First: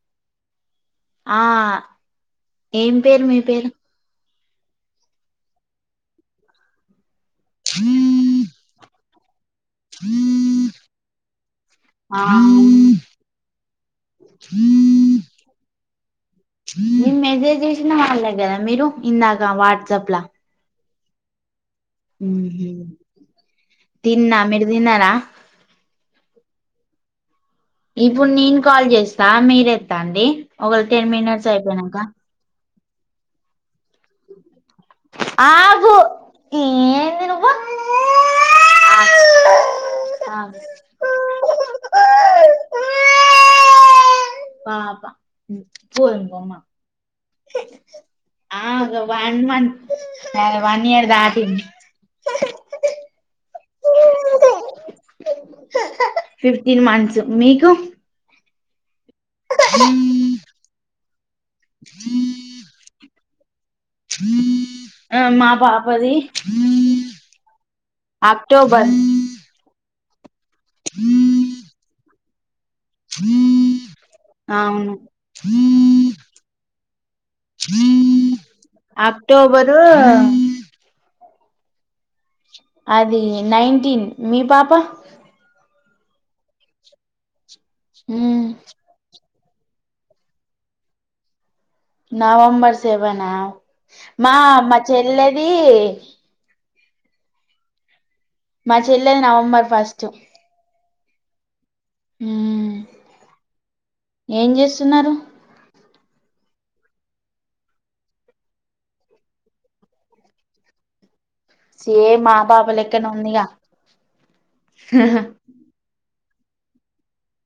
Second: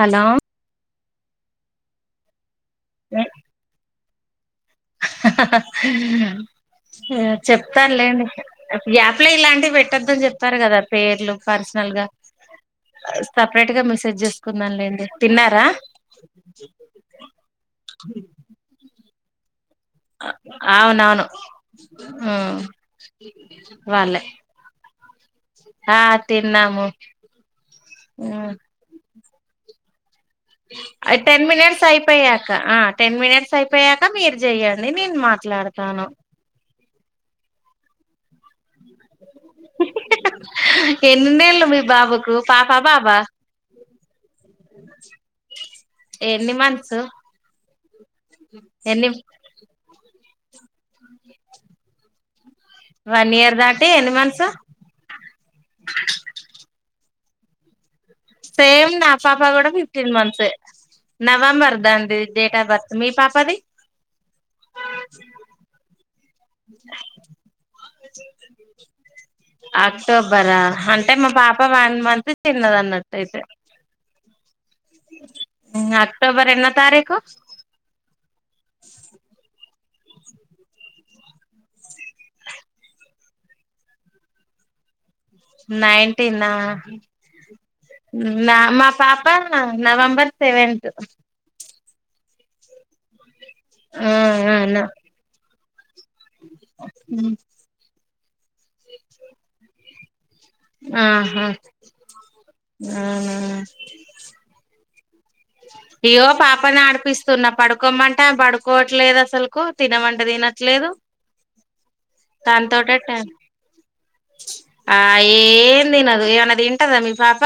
Hello ఆ ఏం పేరు మీ పేరు చెప్తాన్లేండి గ్యాప్లో ఇలాంటివ్ పెట్టొద్దని చెప్పారు గదా పేర్లు పర్సనల్ గా, ఆ సపరేట్ గా మెసేజ్ చేసుకుందాం లేండి తిన్నారా. నేన్ మెసేజ్ చేశినా వాళ్ళే గదా మీరు ఇందాక వాట్ అవునవును ఊ ఊహు. వాళ్ళే తిన్నా మీరు తిన్నారా ఆ తిన్నాము ఇప్పుడు నేన్ కాల్ చేస్తా మీర్ ఎత్తండి. అయ్ టెన్ మినెట్స్ అయిపొయ్యాక ఆ టెన్ మినెట్స్ అయిపొయ్యాక మీర్ జెయ్యాల్ నేన్ నేన్ ఆగు మాట్లాడతాను. ఏంది నువ్వు ఆగు ఆగు. ఎన్ని నెళ్ళు మీ బాబుకు పాపా బాబా పాప పోయింది బొమ్మ ఎన్ని మంత్స్ ఆ ఎన్ని వాన్మాంత్ అ వన్ ఇయర్ దాటింది వన్ ఇయర్ దాటి ఎన్ని మంత్స్ ఫిఫ్టీన్ మంత్స్ మీకు సేమ్ నా పాప కూడా ఫిఫ్టీన్ మంత్స్ నవంబర్ దాంది డేట్ ఆఫ్ బర్త్ మీ పాప మా పాపది అక్టోబర్ అక్టోబర్ ఆ అంటే మా పాప వన్ మంత్ చి చిన్నద అన్నట్టు అయితే అవును ఎన్నో తారీఖు అక్టోబరు అది నైన్టీన్ మీ పాప నైన్టీన్ మ్మ్ నా మా పాప నవంబర్ సెవెంతత్ నవంబర్ సెవెనా ఆ మా మా చెల్లెది మ్ మా చెల్లెది నవంబర్ ఫస్ట్ ఆ హా మ్మ్ మ్... ఏం చేస్తున్నారు ఇయ్యో పాపని ఆడిపిస్తున్నా పడుకోమంటే ఆంవి పడుకోవట్లేదు అసలుకు తినమంట తినట్లేదు సేమ్ మా తన పాప తోటె లెక్కనే టై ఉందిగా ఆ ఏందినదు ఏమన దింటదా మీ పాప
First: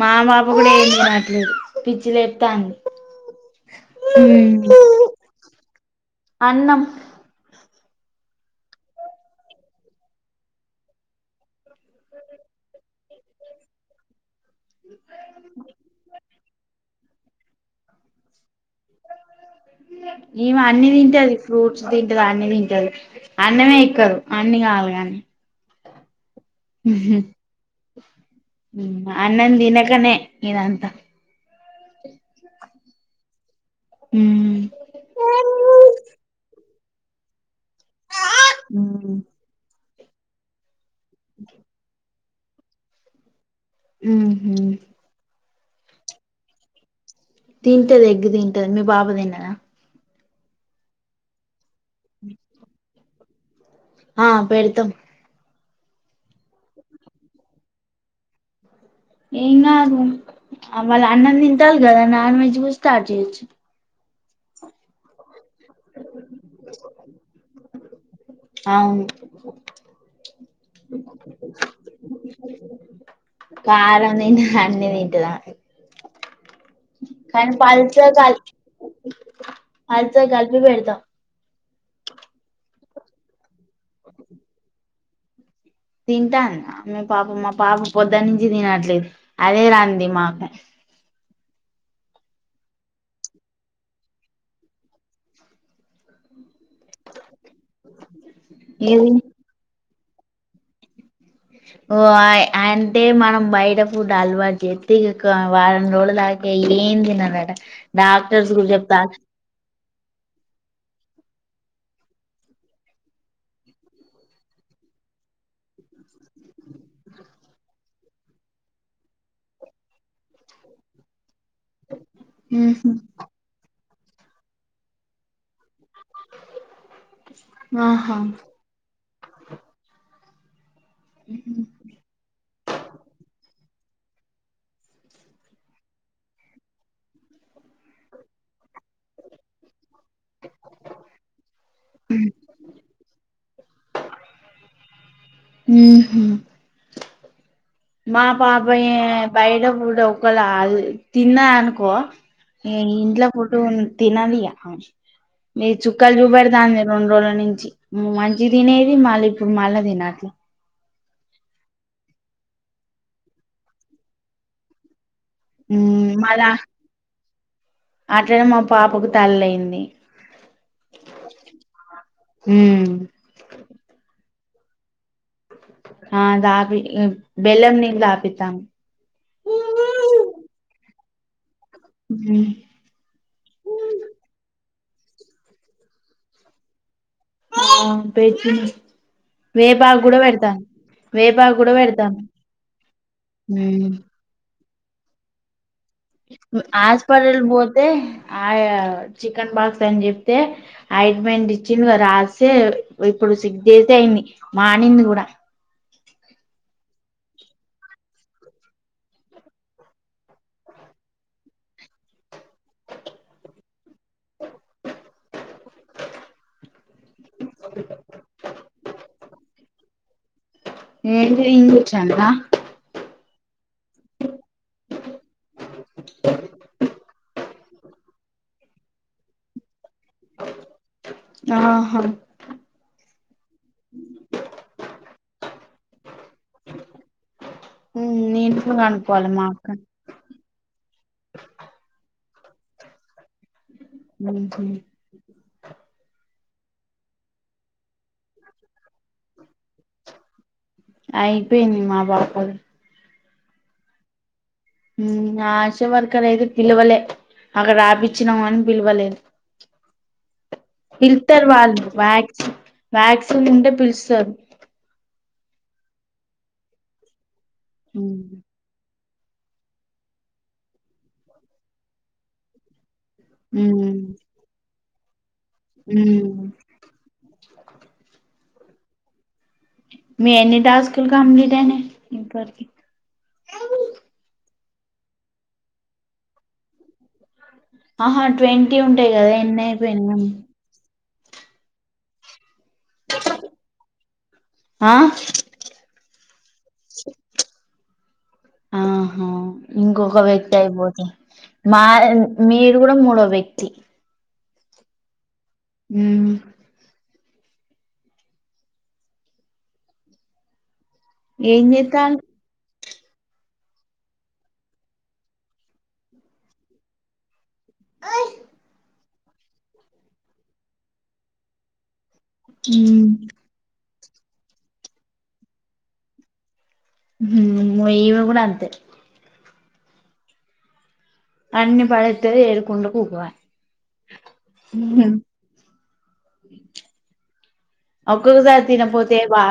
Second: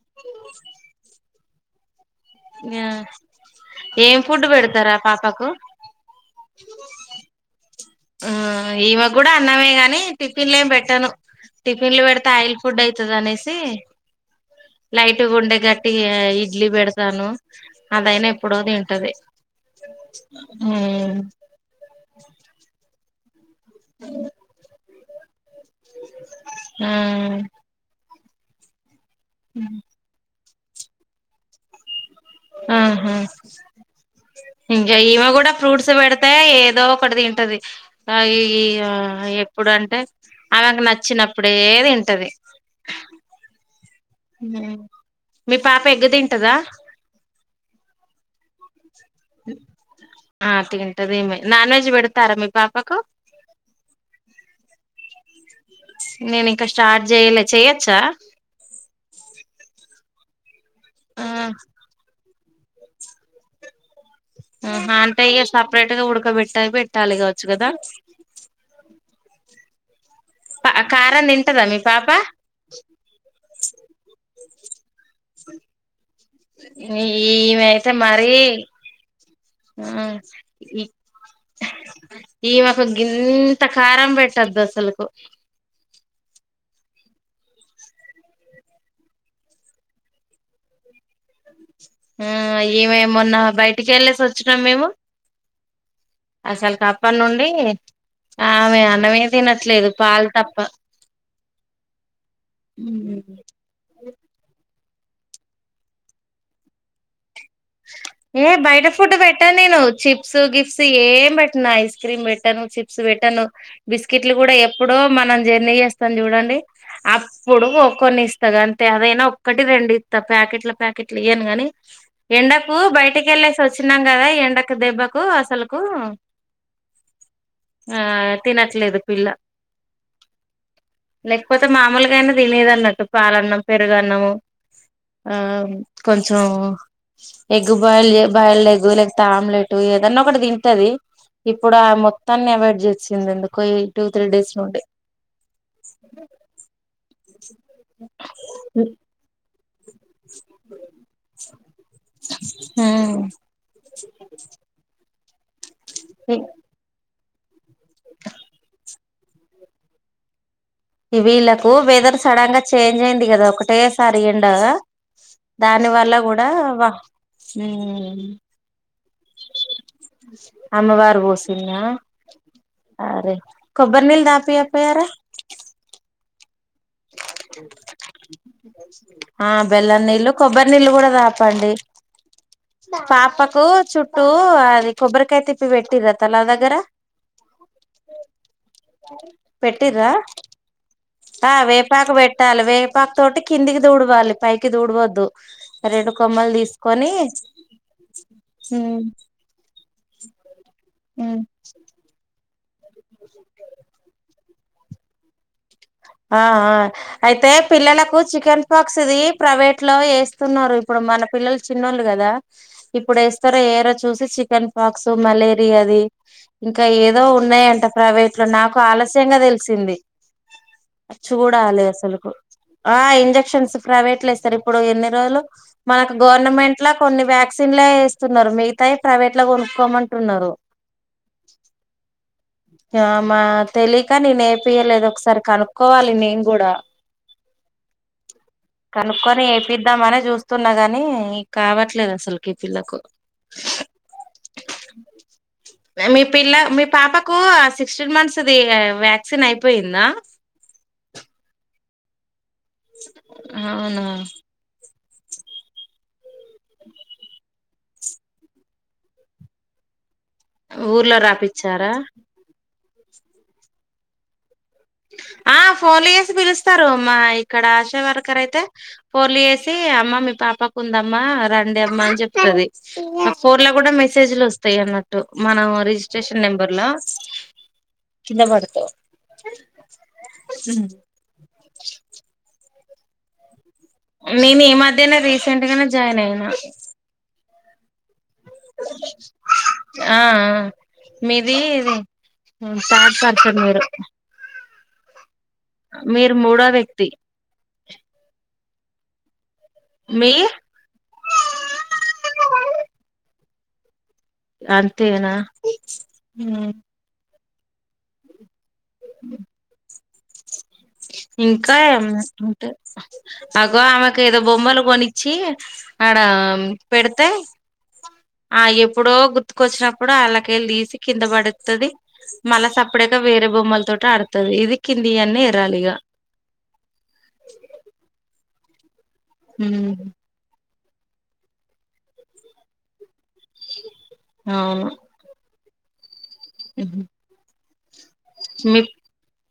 మా పాప కూడా ఏం తినట్లేదు పి చ్చి లేపుతాంది ఏం ఫుడ్ పెడతారా పాపకు అన్నం మ్ ఈమె గూడా అన్నామే గాని టిఫిన్లేం పెట్టాను టిఫిన్ లు పెడితే ఆయిల్ ఫుడ్ అయితది అనేసి లైట్ గ ఉండ గట్టి ఇడ్లీ బెడతాను అదైన ఎప్పుడో తింటది ఈమె అన్ని మ్మ్ తింటది ఫ్రూట్స్ తింటది అన్ని తింటది అన్నమే ఎక్కదు అన్ని కావాలి కాని మ్ అన్నం దినకనే ఇదంత ఆ. హా ఇంకాఈవ కూడా ఉహు ఫ్రూట్స్ పెడతే ఏదో ఒక్కటి తింటది ఆగి ఇగో ఎప్పుడు అంటే ఆమెక నచ్చ ఇచ్చినప్పుడే తింటది మ్.. హుమ్మ్ మీ పాప ఎగ్ తింటదా తింటది ఎగ్ తింటది మీ పాప తినదా ఆ తింటదీమె నాన్ వెజ్ పెడతారా మీ పాపకు ఆ పెడుతం నేను ఇంకా స్టార్ట్ చెయ్యాలే చేయొచ్చా ఏం కాదు వాలు ఆ అన్నం తింటాలు కదా నాన్ వెజ్ కూడా స్టార్ట్ చేయొచ్చు అహ అంటే ఇష్ట సపరేట్ గా ఉడకబెట్టాక పెట్టాలి కావచ్చు కదా అవును కారం తింటదా మీ పాప కారం తింటది అన్నీ తింటది అమి ఈమెయితే మరి హల్ చ గల్పి పెడత ఈమె ఒక గింత కారం పెట్టదు అసలుకు తింటాన్దా మీ పాప మా పాప పొద్దట్నుంచి తినట్లేదు అదే రంది మాకు ఆ ఈమే మొన్నా బయటికెళ్ళసి వచ్చినాం మేము అసల్కప్పనుండి ఆమె ఏది అన్నమే తినట్లేదు పాలు తప్ప వాయ్ అంటే మనం బయట ఫుడ్ అలవాటు చేయోద్ తె ఇగ కా వారం రోజుల దాకా ఏం తినదట ఏ డాక్టర్స్ కూడా బయట ఫుడ్ చెప్తారు బేట్టాన్ నేను చిప్స్ గిఫ్ట్స్ ఏం పెట్ ఐస్ క్రీమ్ బేట్టాను చిప్స్ బేట్టాను బిస్కెట్లు గూడ ఎప్పుడో మనం జర్నీ జేస్తాం చూడండి అప్పుడు కొన్ని ఇస్త గంతే, అదైనా ఒక్కటి రెండు ఇత్త ప్యాకెట్ల ప్యాకెట్లు ఇయ్యను గన్ నీ ఎండకు ఉహు బయటికెళ్ళేసి వచ్చినాం గదా ఎండకు దెబ్బకు అసలు ఆ ఆహా తినట్లేదు పిల్ల లేకపోతే మామూలుగన్న తినేదన్నట్టు పాలన్నం పెరుగన్నము ఆ కొంచెం ఎగ్ బాయిల్ జె బాయిల్డ్ లేకపోతే ఆమ్లెట్ ఏదన్న ఒకటి తింటది ఇప్పుడా మొత్తాన్ని అవాయిడ్ చేసింది ఎందుకో టూ త్రీ డేస్ నుండి ఉమ్ హు మా పాప ఏ బయట ఫుడ్ ఒకళ తిన్న దనుకో ఇగ ఇంట్ల ఫుడ్ తినదిగ ఆమె నీ చుక్కలు చూపెడతాంది రెండ్రోజుల నున్ నించి ఉమ్ మంచిగ తినేది మళ్ళీప్పుడు మళ్ళ తినట్లే ఇ వీళ్ళకు వెదర్ సడన్ గా చేంజ్ అయింది గదా ఒకటే సారి ఎండ దాని మ్మ్ వల్ల గుడా మళ్ళా వా ఊమ్ అట్లనే మా పాపకు తల్లయింది అమ్మవారు పోసిందా మ్మ్ అరె కొబ్బరినీల్ దాపియకపోయరా ఆ దాపి బెల్లం నీళ్ళు తాపిత్తాం ఆ బెల్లం నీళ్లు, కొబ్బరి నీల్లు గుడ తాపండి, పాపకు చుట్టూ అది కొబ్బరికాయ తిప్పి పెట్టిర్ర తలా దగ్గర వేపాగ్గుడ పెట్టిర్రా పెడతాంది ఆ వేపాక్ వేపాకు పెట్టాలె, వేపాకు తోటి కిందికి ఉమ్ దూడవాలి పైకి దూడవద్దు రెండు కొమ్మలు ఆస్ తీసుకొని పటల్ పోతే ఆ ఉమ్ చికెన్ బాక్స్ ద్దన్ జెప్తే ఉమ్ ఐట్మెంట్ ఇచ్చిండు గదా రాస్ సే ఇప్పుడు సిగ్దయితే అయింది మానింది గూడా ఆ ఆ అయితే పిల్లలకు చికెన్ పాక్స్ ది ప్రైవేట్లో ఏస్తున్నరు ఇప్పుడు మన పిల్లలు చిన్నోళ్ళు గదా ఇప్పుడు ఏస్తరో ఏయరో చూసి చికెన్ పాక్స్ మలేరియది ఇంకా ఏదో ఉన్నయంట ప్రైవేట్ లో, నాకు ఆలస్యంగా తెలిసింది ఏంటి చూడాలి ఇంగ్లీష్ అంట అసల్కు ఆ ఇంజక్ క్ష్న్స్ ప్రైవేట్ ల ఏస్తరిప్పుడు ఇన్ని రోజులు మనకు గవర్నమెంట్ల కొన్ని వ్యాక్సిన్లే ఏస్తున్నరు మిగతాయి ప్రైవేట్ ల గొనుక్కోమంటున్నారు ఆహా ఆ మా తెలీక నేనేపియలేదు ఒక్స సరి కనుక్కోవాలి నేను గూడా నేను కూడా కనుక్కోవాలి కనుక్కొని మా అక్క ఏపిద్దామనే జూస్తున్న గని నీ ఇ కావట్లేదు అసల్కి పిల్లకు ఉమ్ హు మీ పిల్ల మీ పాపకు సిక్స్టీన్ మంత్స్ ది వ్యాక్సిన్ అయిపోయిందా? అయిపోఇంది మా బాపది అవునా ఉమ్ ఆశ వర్క్ ర్ అయితే పిలవలే, అక్కడ రాపిచ్చినము గని పిలవలేదు. ఊర్లో పిలుస్తారు వాళ్ళు రాపిచ్చారా వ్యాక్స్ వ్యాక్సిన్ ఉంటే పిలుస్తారు ఆ ఫోన్ చేసి పిలుస్తారు మా ఇక్కడ ఆశ వర్కర్ అయితే ఫోన్ చేసి అమ్మ మీ పాపకు ఉందమ్మా రండి అమ్మ అని చెప్తుది ఆ ఫోన్ లో కూడా మెసేజ్లు వస్తాయి అన్నటు మనం రిజిస్ట్రేషన్ నెంబర్ లో కింద పడతావ్ మీఈ ఎన్ని టాస్కులు కంప్లీట్ అయినప్పటికీ నేను ఈ మధ్యన రీసెంట్ గానే జాయిన్ అయినా ఆహా ట్వంటీ ఉంటాయి కదా ఎన్ని ఆ అయిపోయినాఈ మీది ట్రాన్స్ఫర్ వేరు ఆ మీరు మూడో వ్యక్తి ఆహో ఇంకొక మీ వ్యక్తి అయిపోతే మా మీరు కూడా మూడో వ్యక్తి అంతేనా ఉ ఏం ఇంకా చేత్తాండు అట్లా ఉంటది అగో ఆమెకు ఏదో బొమ్మలు కొనిచ్చి ఆడ పెడతే ఆ ఎప్పుడో గుర్తుకొచ్చినప్పుడు వాళ్ళక వెళ్ళి తీసి కింద పడుతది మళ్ళా ఉమ్ సపడేట్గా వేరే బొమ్మల తోటి ఆడుతుది ఇది కింది అన్న ఎరాలిగ ఉ ఈమె కూడా అంతే ఉ అన్ని పడేత్తది ఏరుకుంటూ కూర్చోవాలి అవును ఒక్కొక్కసారి తినపోతేవా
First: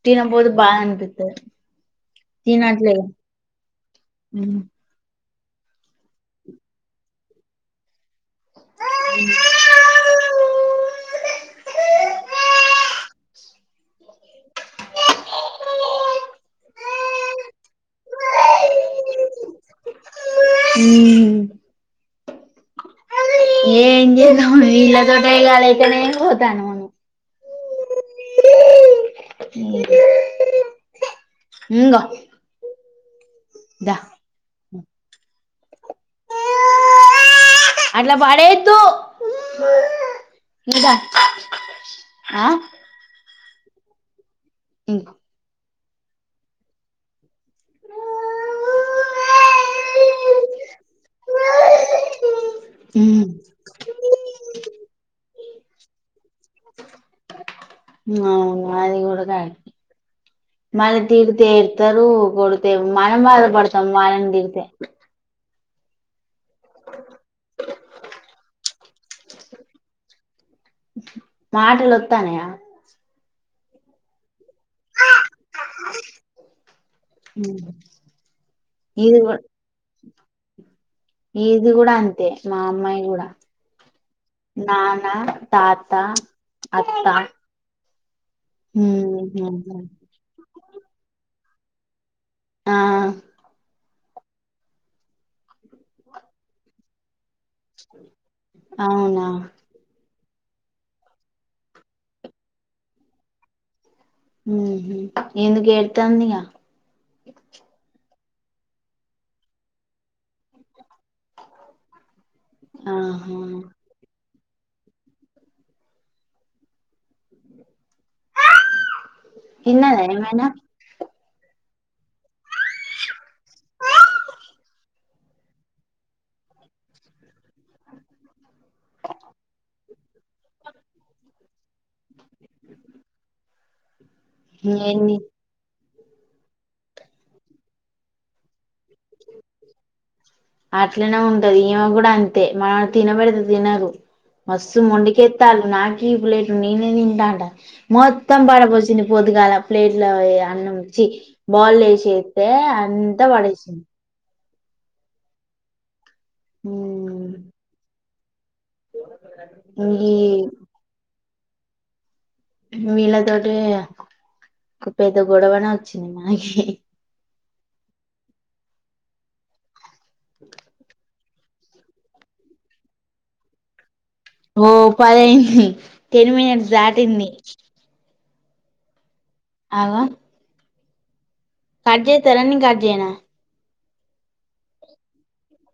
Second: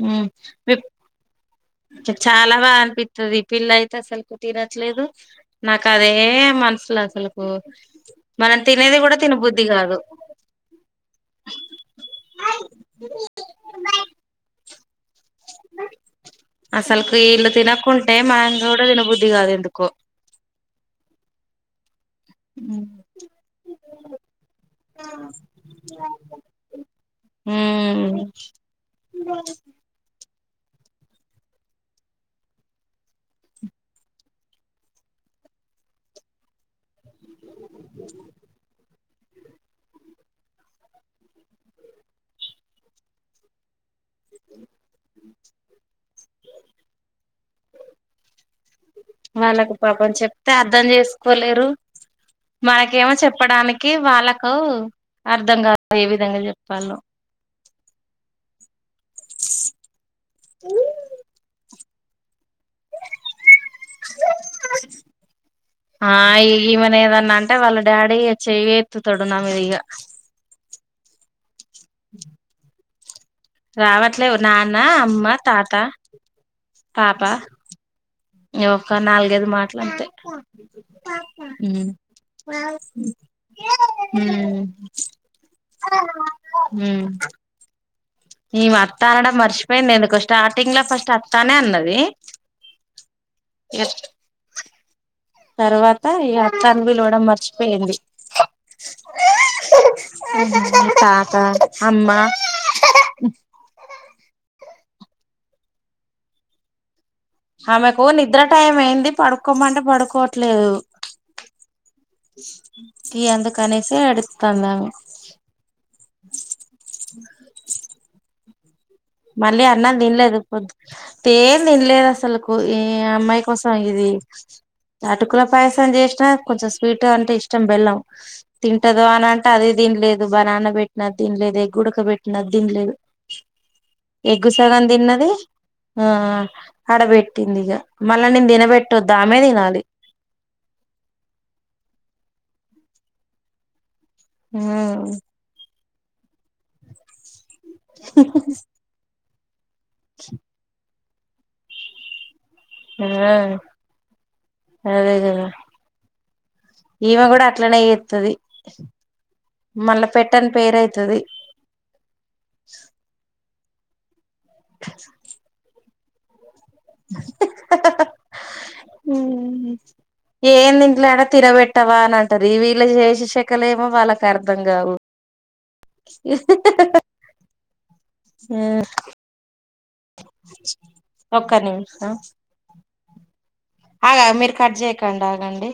ఉ మీ చాలా బాగా తినట్లే అనిపిస్తుది పిల్ల అయితే అసలు తీ ఉమ్ రట్లేదు నాకు అదే మనసు అసలకు మనం తినేది కూడా తినబుద్ధి కాదు ఐస్ క్రీమ్ బయట తిందాం అసలుకి ఇల్లు తినకుంటే మనకు కూడా తినబుద్ధది కాదు ఎందుకో ఉ ఏ ఏం చే ఇలాతో ట గాలతేనే పోతాను మన ఉ ఇంగో దా అట్ల పడేయదు దా ఆ ఉ అ ఊ వాళ్ళకు పాపం చెప్తే అర్ధం చేసుకోలేరు మనకేమో చెప్పడానికి వాళ్ళకు అర్ధం కాదు ఏ విధంగా చెప్పాలో అవును అది కూడా కరెక్టే మళ్ళీ తిడితే ఏడుస్తారు మనం బాధపడతాం వాళ్ళని తిడితే ఆ ఈమెను ఏమన్నా అంటే వాళ్ళ డాడీ చెయ్యి ఎత్తుతాడు నా మీది ఇగ మాటలు అత్త అన్నయ్య రావట్లేవు నాన్న అమ్మ తాత పాప ఒక ఇది కూడా నాలుగైదు మాటలత్తయ్ ఇది కూడా అంతే మా అమ్మాయి కూడా ఉమ్ నాన్న తాత హుం అత్త ఈమే అత్తా అనడం ఉహు. మర్చిపోయింది ఎందుకో స్టార్టింగ్ లో ఫస్ట్ అత్తానే అన్నది ఆ ఇగ తర్వాత ఇగ అత్త అని విలువడం మర్ అవునా తాతా అమ్మా మ్ హు ఎందుకు ఏడుతంది గా ఆమెకు నిద్ర టైం అయింది పడుకోమంటే పడుకోవట్లేదు ఇగ ఆహా అందుకనేసి ఎడ్ తంది ఆమె మళ్ళీ అన్న తిన్నదా తీంల్లేదు ఏమైనా పోద్ తే తిండిలేదుసాలకు ఈ అమ్మాయి కోసం ఇది అటుకుల పాయసం చేసినా కొంచెం స్వీట్ అంటే ఇష్టం బెల్లం తింటదో అని అంటే అది తి తన్లేదు బనాన్న పెట్టిన తిన్లేదు ఎగ్ ఉడక పెట్టిన అది తీంన్లేదు ఎగ్గు సగం ఎన్ని తిన్నది ఆ అడబెట్టింది ఇగ మళ్ళా నేను తినబెట్టొద్దు ఆమె తినాలి అట్లనే ఉంటది ఈమె కూడా అంతే మనం తినబెడితే తినదు ఆ మస్సు మొండికేత్తాలు నాకి ప్లేట్ నేనే తింటాన్ మొత్తం పడపోచ్చింది పొద్దుగాల ప్లేట్లో ఏ అన్నంచి చి బాల్లెసెద్ దే అంతా పడెసింద్ అదే కదా ఈమె ఉమ్ కూడా అట్లనే చెత్తాది మళ్ళా ఈ పెట్టని పేరయితది వీళ్ళ తోటే ఒక పెద్ద గొడవనే వచ్చింది మనకి హు ఎం తిట్టాలె అడ తినబెట్టవా అని అంటారు వీళ్ళ చేసే శేఖలేమొ వాళ్ళక్ ఒ పది ఆఇంది టెన్ మినిట్స్ దాటింది ఆ ఆగో కడ్ చెత్తర నిను కట్ చేయనా ఆగాగు మీరు కట్ చేయకండి ఆగండి